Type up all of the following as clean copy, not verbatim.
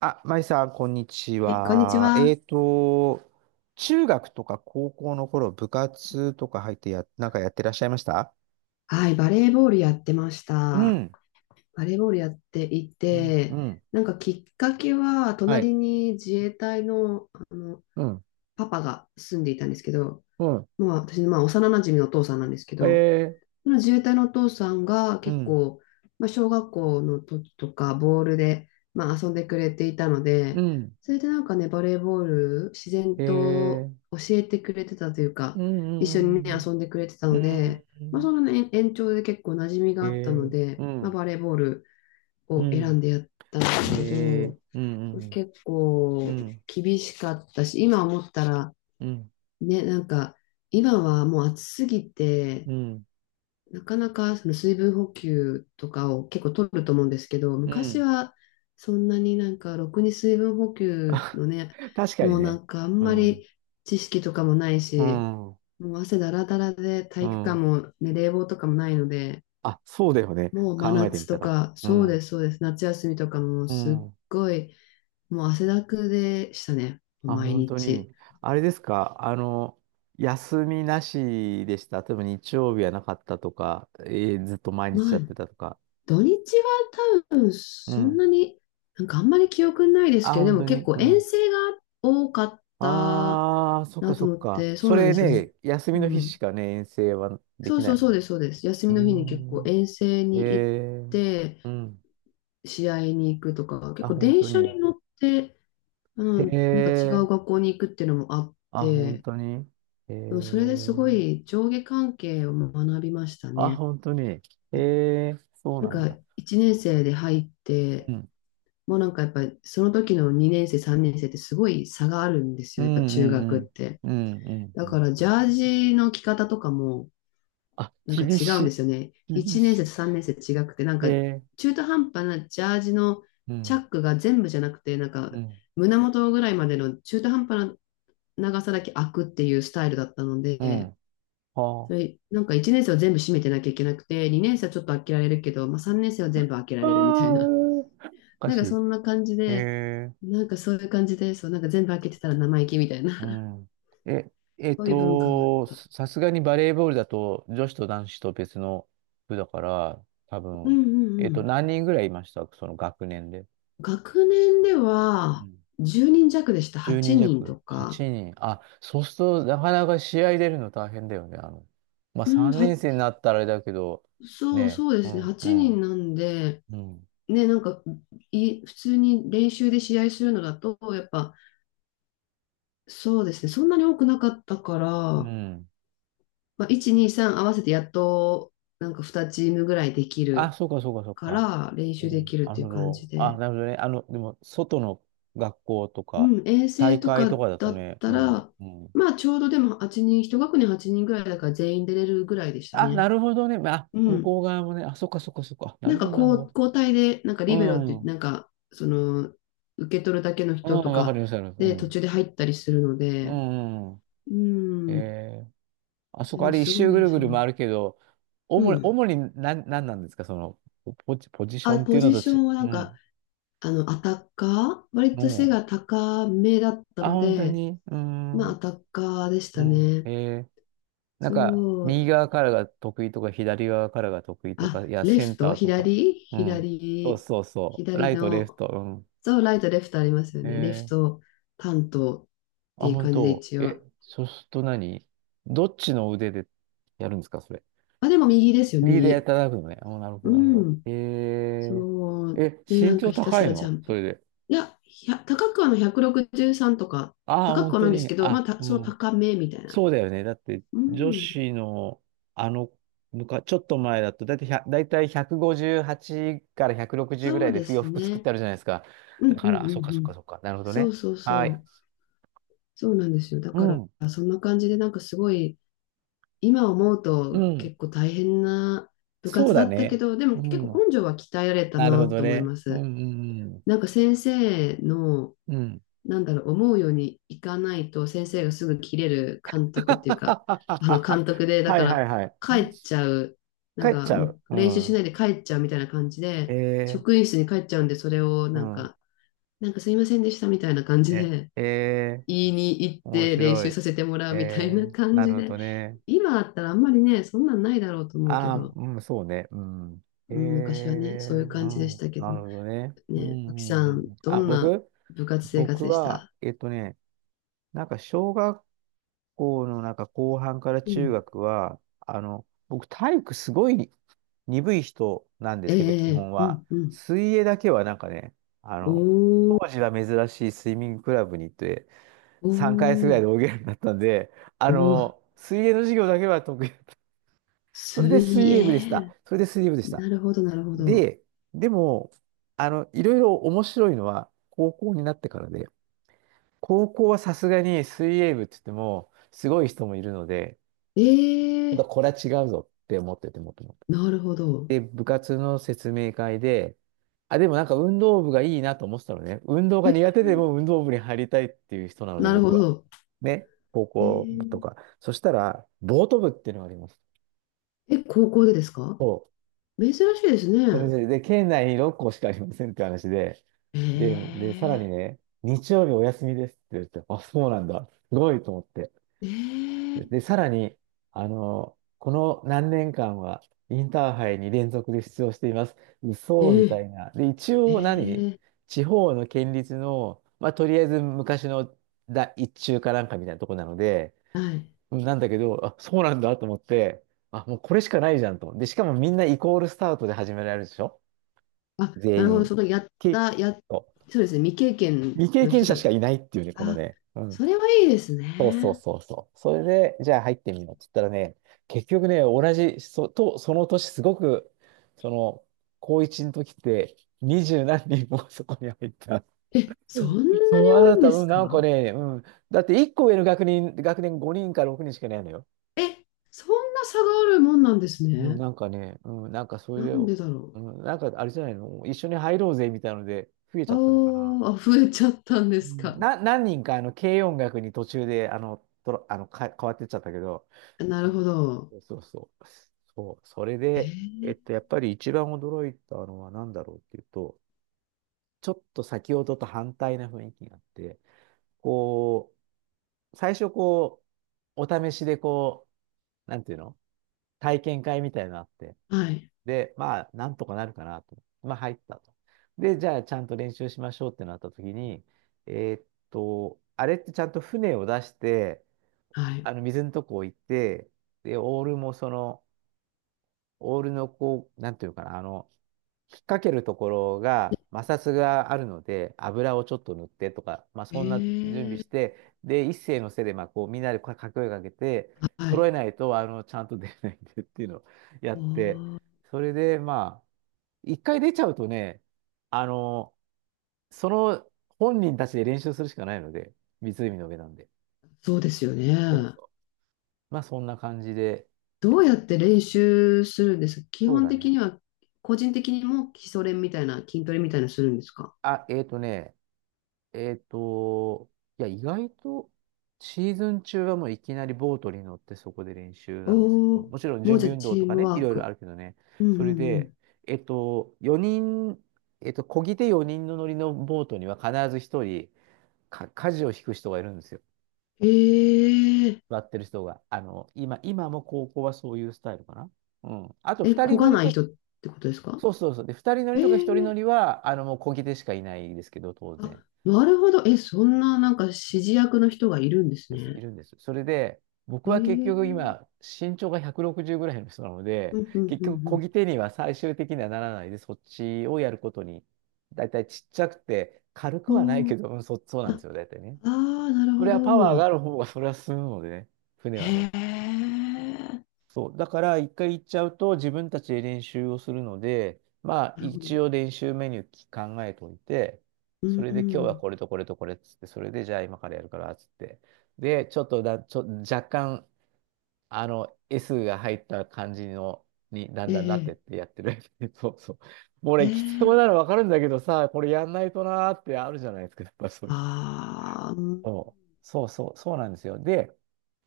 あ、まいさん、こんにちはい、こんにちは。は。中学とか高校の頃、部活とか入ってなんかやってらっしゃいました？はい、バレーボールやってましうた。ん、バレーボールやっていうん、うて、ん。なんかきっかけは、はい。隣に自衛隊の、あのうん、パパが住んでいたんですけど、うん。まあ、私のまあ幼なじみのお父さんなんですけえど、ー、その自衛隊のお父さんがう結ん、構、まあ、小学校の時とかボールで、まあ、遊んでくれていたのうで、ん、それでなんかね、バレーボール自然えとー、教えてくれてたといううか、一緒にね、ん、うん、遊んでくれてたうので、まあ、そん、の、ね、延長で結構馴染みがえあったのー、うで、まあ、ん、バレーボールうを選ん、んでやったんでえすけー、ど、うん、うん、結う構ん、厳しかったし、今思ったら、うん、ね、なんか、今はもう暑すぎて、うん。なかなかその水分補給とかを結構取ると思うんですけど、う昔ん。はそんなになんかろくに水分補給あ、のね、確かにもうなね。んかあんうまん、り知識とかもないうし、ん、もう汗だらだらでう体育館ん。も、ね、冷房とかもないので、あ、そうだよね。もう真考えてみ夏たとら。か、うそうでん。す、そうです、夏休みとかもうすっん。ごい、もう汗だくでしたね、あ、毎本当日。に。あれですか。休みなしでした？例えば日曜日はなかったとか、ずっと毎ま日あやってたとか。土日は多分うそんん。なに、なんかあんまり記憶ないですあ、けど、で本も当結に。構う遠ん。征が多かったああ、そっかなとそっ思っか。て、そうそなんでれすよ。ね、休うみの日しん。かね、遠征はでそきうなそういもそうんね。です、そうです。休うみの日に結構ー遠征ん。に行っえー。て、うん。試合に行くとか、結あ、構本電当車に。に乗って、うえん、なんか違うー。学校に行くっていうのもあっあ、本て、当に。えでもそれですごー。い上下関係を学びましたあ、ね。本当に。ええ、そうなんなんかだ。1年生で入っうて、ん。もうなんかやっぱりその時の2年生、3年生ってすごい差があるんですうよ。やっぱんう中んう学っん。て。うんうんうだかんらうジん。ャージの着方とかもあ、なんか厳違うんでしすよね。い。厳1年生しと3年生違くて、なんかい。ええ。中途半端なジャージのうチャッん。クが全部じゃなくて、なんかうん。胸元ぐらいまでの中途半端な長さだけ開くっていうスタイルだったのうで、ん。はそあ。れなんか1年生は全部閉めてなきゃいけなくて、2年生はちょっと開けられるけど、まあ、3年生は全部開けらあー、れるみたいな。おかなんしかそい。んな感じえで、え。なんかそういう感じで、そう、なんか全部開けてたら生意気みたいな、う ん。え、そういう文化があっさた。さすがにバレーボールだと女子と男子と別の部だから、多う分、んうんうん。何人ぐらいいましたその学年で？学年では10人弱でした。10人8人と弱、8か。人。あ、そうすると、なかなか試合出るの大変だよね。まあ、うん、3年生になったらあれだけど、そうね、そうでうすね。ん、う8ん、人なんで、うん、ね、なんか、普通に練習で試合するのだと、やっぱ、そうですね。そんなに多くなかったから、うまん。あ、1、2、3合わせてやっと、なんか2チームぐらいできあ、るそうか、そうか、そうかか。ら、練う習でん、きるっなるていうほ感じど。あ、で。なるほどね。でも、外の学校とか、うん、衛大星と会かとかだとだっね。うたん、ら、うん。まあちょうどでも8人、一学年8人ぐらいだから全員出れるぐらいでしたあ、ね。なるほどね。まあ、う向ん。こう側もね、あ、そっか、そっか、そっか。ななるんかほど、なるこほう交代で、なんかリベロって言って、ど。なんかその受け取るだけのうん、人うとん、わかかります、わかります。うで途ん、中で入ったりするのうで、ん、うん。うん。え、あそでこ、あもれ一すご周ぐいるぐそるう。回るけど、う主に、ん。主に何なんですか、その、ポジショあ、ンってポいうのジとショち、ンはなんうか、ん。あの、アタッカー割と背もう、が高めだったあ、の本当で、に、うーまん、あアうタッカーでしたん。ね。えー、なんか、そ右う。側からが得意とか、左側からが得意とあ、か、いや、レセンフト、ターとか。うん。そうそうそう。ラ左イト、レフの、ト、うそう、ライト、レフトありますよん。ね。レフえト担当っー、てあ、いう本感じで当。一え、応。そうすると何、どっちの腕でやるんですか、それ？あ、でも右ですよ、右でやって右。いただくのね。お、なるほうど、なるほど。ん。えそー、う。え、で、な身んか長ひた高すいらジャのンそプ。れで？いや、高くはの163とか、ああ、高く本はな当いんですに。けど、まあ、あ、うそのん。高めみたいな。そうだよね。だって、う女ん。子の、あの、ちょっと前だと、だいたい100、だいたい5 8から160ぐそらういでで洋す服作っね。てあるじゃないですか。うだんうかんら、あ、うそんっかそうっかん。そっか。なるほどそうね。そうはそい。う。そうなんですよ。だうかん。ら、そんな感じで、なんかすごい、今思ううとん。結構大変な部そう活だだったけね。ど、でもう結ん。構根性は鍛えられたなるほなどと思いね。まうんうす。んなんか先生の、うん。うん。なんだろう、思うようにいかないと先生がすぐ切れる監督っ ていうか、あの監督で、だはかいはいらはい。帰っちゃう、な帰んっちかゃもう。うう練習しん。ないで帰っちゃうみたいな感じえで、職ー。員室に帰っちゃうんで、それをうなんん。か、なんかすいませんでしたみたいな感じね。で、えー、言いに行っ面て練白習い。させてもらうみたいえなー、感なじるほで、どね。今あったらあんまりね、そんなんないだろうと思うけああ、ど、うん、そうね。うん。えうん、昔ー、はね、そういうう感じでしん、たけなど、るほどね。うん、うね、あきさん、ん、うん。どあ、んな部活生活僕でしは、た？なんか小学校のなんか後半からう中ん。学は、あの、僕体育すごい鈍い人なんでえすけど、基本えうは。んうん。水泳だけはなんかね、あの、当おー、時は珍しいスイミングクラブに行って、お3回月ぐらいー、で泳げるようになったんで、あおー、の、水泳の授業だけは得意だった。それで水水泳部でした。泳。それで水泳部でした。なるほど、なるほど。で、でも、あの、いろいろ面白いのは高校になってからで、高校はさすがに水泳部って言っても、すごい人もいるので、えちょっとえこれは違うぞって思ってて、もともと。なるほど。で、部活の説明会で、あ、でもなんか運動部がいいなと思ってたのね。運動がえ、苦手でも運動部に入りたいっていう人なので、なるほ僕は。ど。ね、高え校部とーか。そしたら、ボート部っていうのがあります。え、高校でですか？そ珍しいですう。それね。で、で、県内に6校しかありませんって話で、で、えで、さらにえね、日曜日お休みですって言って、あ、そうなんだ。すごいと思って。えで、えさらに、あの、この何年間はインターハイに連続で出場しています。嘘みえたいな。で、一ええ応何ー地方の県立の、まあ、とりあえず昔のだ一中かなんかみたいなとこなので、はい。なんだけど、あ、そうなんだと思って、あ、もうこれしかないじゃんと。で、しかもみんなイコールスタートで始められるでしょ？あ、なる全ほど。員。そのやっけ、た、や、そう、そうですね。未経験未経の験人者しだ。かいないっていうね、このあ、ね。うん。それはいいですそうそうね。そうそう。それで、じゃあ入ってみようって言ったらね、結局ね、同じ、そ、と、その年すごく、その、高一の時って、二十何人もそこに入った。え、そんなそう、にあ多いなんた、でうすん、か？なんかね、うん。だって一個上の学年、学年5人か6人しかいないのよ。え、そんな差があるもんなんですうん、ね。なんかね、うん、なんかそれなで、んうでだろん、なんかあれじゃないの、一緒に入ろうぜみたいなので、増えちう。あゃったのかな。ーあ、増えちゃったんでうすん、か？な、何人かあの軽音楽に途中であのとろあのか変わってっちゃったけど、なうるん、ほど。そうそう、そう、それえで、ー、やっぱり一番驚いたのは何だろうっていうと、ちょっと先ほどと反対な雰囲気があって、こう、最初こう、お試しでこう、なんていうの、体験会みたいなのあって、はい、で、まあ、なんとかなるかなと。まあ、入ったと。で、じゃあ、ちゃんと練習しましょうってなった時に、えーっと、あれってちゃんと船を出して、はあい。の、水のとこ置いて、で、オールもその、オールのこう、なんていうかな、あの、引っ掛けるところが摩擦があるので、油をちょっと塗ってとか、まあ、えそんな準備ー、して、で、一斉のせいで、まあ、こう、みんなで掛け声かけて、は揃えい。ないと、あの、ちゃんと出ないんでっていうのをやおって、ー、それで、まあ、一回出ちゃうとね、あの、その本人たちで練習するしかないので、湖の上なんで。そうですよそうね。そう。まあそんな感じで、いどや、うやって練習するんですか、基そう本だ的ね。には？個人的にも基礎練みたいな、筋トレみたいなするんですか？あ、えっとね、えっと、いや、意外とシーズン中はもういきなりボートに乗ってそこで練習なんですけおど、おー、もちろんも準うじゃ備あ運動チとーかムね、いワーろいろあク。るけどね、うんうそれんうで、ん。えっと、4人、えっと、漕ぎ手4人の乗りのボートには必ず1人か、舵を引く人がいるんですよ。え座ってる人が。あの、今、今も高校はそういうスタイルかな。うん。あと、ええ、二こ人乗がりないと、人ってことですか？そうそうそう。で、二人乗えりとか一人ー乗りは、あの、もう漕ぎ手しかいないですけど、当然あ、なるほど。え、そんななんか指示役の人がいるんですです。いね。るんです。それで、僕えは結局ー今、身長が160ぐらいの人なので、うんうん結う局漕んぎ手には最終的にはならないで、そっちをやることに、だいたいちっちゃくて、軽くうはないん。おーけど、うん、そ、そうなんであ、すよ、だいたいね。あー、なるそほれはパワーがあど。る方が、それは進むのでね、船はね。へえ、そう。だから、一回行っちゃうと自分たちで練習をするので、まあ、なるほど。一応練習メニュー考えておいて、うそんれうで今日はん。これとこれとこれっつって、それでじゃあ今からやるからっつって。で、ちょっとだ、ちょ、若干、S が入った感じの、にだんえだんなってーってやってる。そうそう。もう俺、きつそえうなえの分かるんだけどさ、これやんないとなーってあるじゃないですか、やっぱそういう。ああ、うん。そう、そうそう、そうなんですよ。で、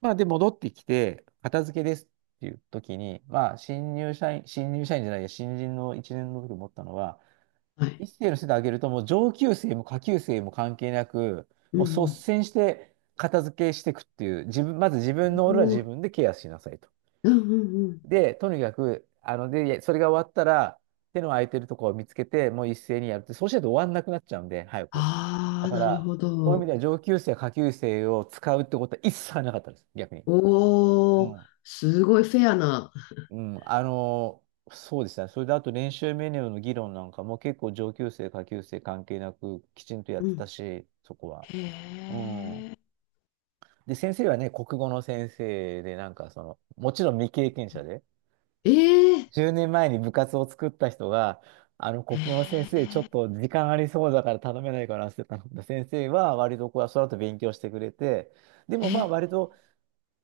まあ、で、戻ってきて、片付けですっていう時に、まあ、新入社員、新入社員じゃないや、新人の1年の時思ったのは、はい。一世の世で上げると、もう上級生も下級生も関係なく、うんもうう率ん。先して片付けしていくっていう、自分、まず自分の俺はお自ー、分でケアしなさいと。うんうんうん。で、とにかく、で、それが終わったら、手の空いてるところを見つけて、もう一斉にやるって、そうしないと終わんなくなっちゃうんで、早く。あだあ、かなるら、ほそういう意味でど。は上級生、下級生を使うってことは一切なかったです、逆に。うおお、ん。すごいフェアな。うん、そうですね。それであと練習メニューの議論なんかも結構上級生、下級生関係なくきちんとやっうてたん。し、そこは。へうん。え。で、先生はね、国語の先生で、なんかその、もちろん未経験者で、ええ。10年前に部活を作った人が、へ国語の先生、ちょっえ。と時間ありそうだから頼めないからって頼んだ先生は、割とこう、その後勉強してくれて、でへもまあ、え割と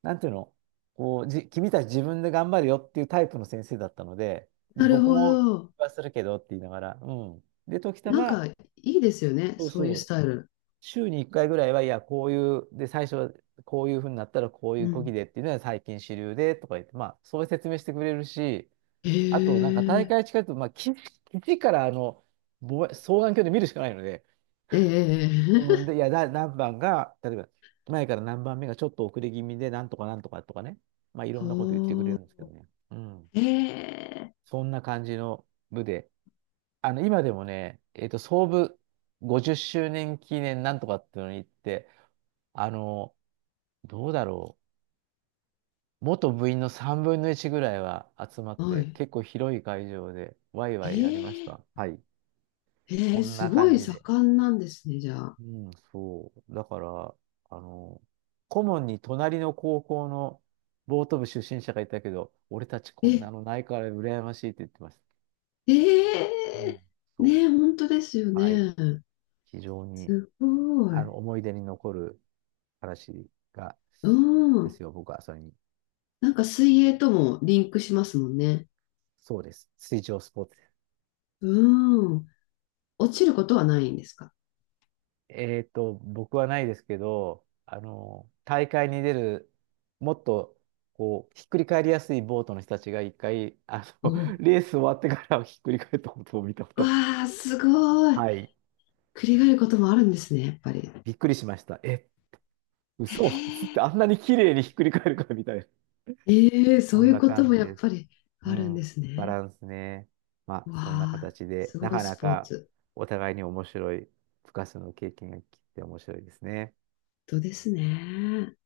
なんていうの、こう、君たち自分で頑張るよっていうタイプの先生だったので、ーで、なる僕ほもど。はするけどって言いながら、うん。で、時たなんま、かいいですよね。そうそういそうスう、タイル。週に1回ぐらいは、いや、こういう、で、最初はこういうふうになったらこういううこぎん。でっていうのは最近主流でとか言って、まあ、そういう説明してくれるし、へあと、なんか大え。会近いと、まあ、基地から望遠鏡で見るしかないので、えうん、え。で、いや、何番が、例えば、前から何番目がちょっと遅れ気味で、なんとかなんとかとかね。まあ、いろおんなこと言ってくれるお。んですけどね。うん。へえ。そんな感じの部で。今でもね、創部50周年記念なんとかっていうのに行って、あの、どうだろう。元部員の3分の1ぐらいは集まっはて、い。結構広い会場で、ワイワイやりましえた。え。はい。そええ、んすなご感いじで。盛んなんですね、じゃあ。うん、そう。だから、あの、顧問に隣の高校のボート部出身者がいたけど、俺たちこんなえ、のないから羨ましいって言ってました。えうん、えそねえ、本当ですよう。はい。ね。非常に、すごい。思い出に残る話が、うでん。すよ。僕はそれに。なんか水泳ともリンクしますもんね。そうです。水上スポーツです。うん。落ちることはないんですか？僕はないですけど、大会に出る、もっと、こう、ひっくり返りやすいボートの人たちが一回、おう。レース終わってからひっくり返ったことを見たことある。わあ、すごい。はい。繰り返ることもあるんですね、やっぱり。びっくりしました。え、嘘つって あんなに綺麗にひっくり返るかみたいな。ええそこうんいうなこと感もじやっです。ぱりうあるんでん。すバね。ランスね。まあ、わそんなあ、形で、すなごいかスなポーかツ。お互いに面白い、深さの経験が聞いて面白いですね。本当ですね。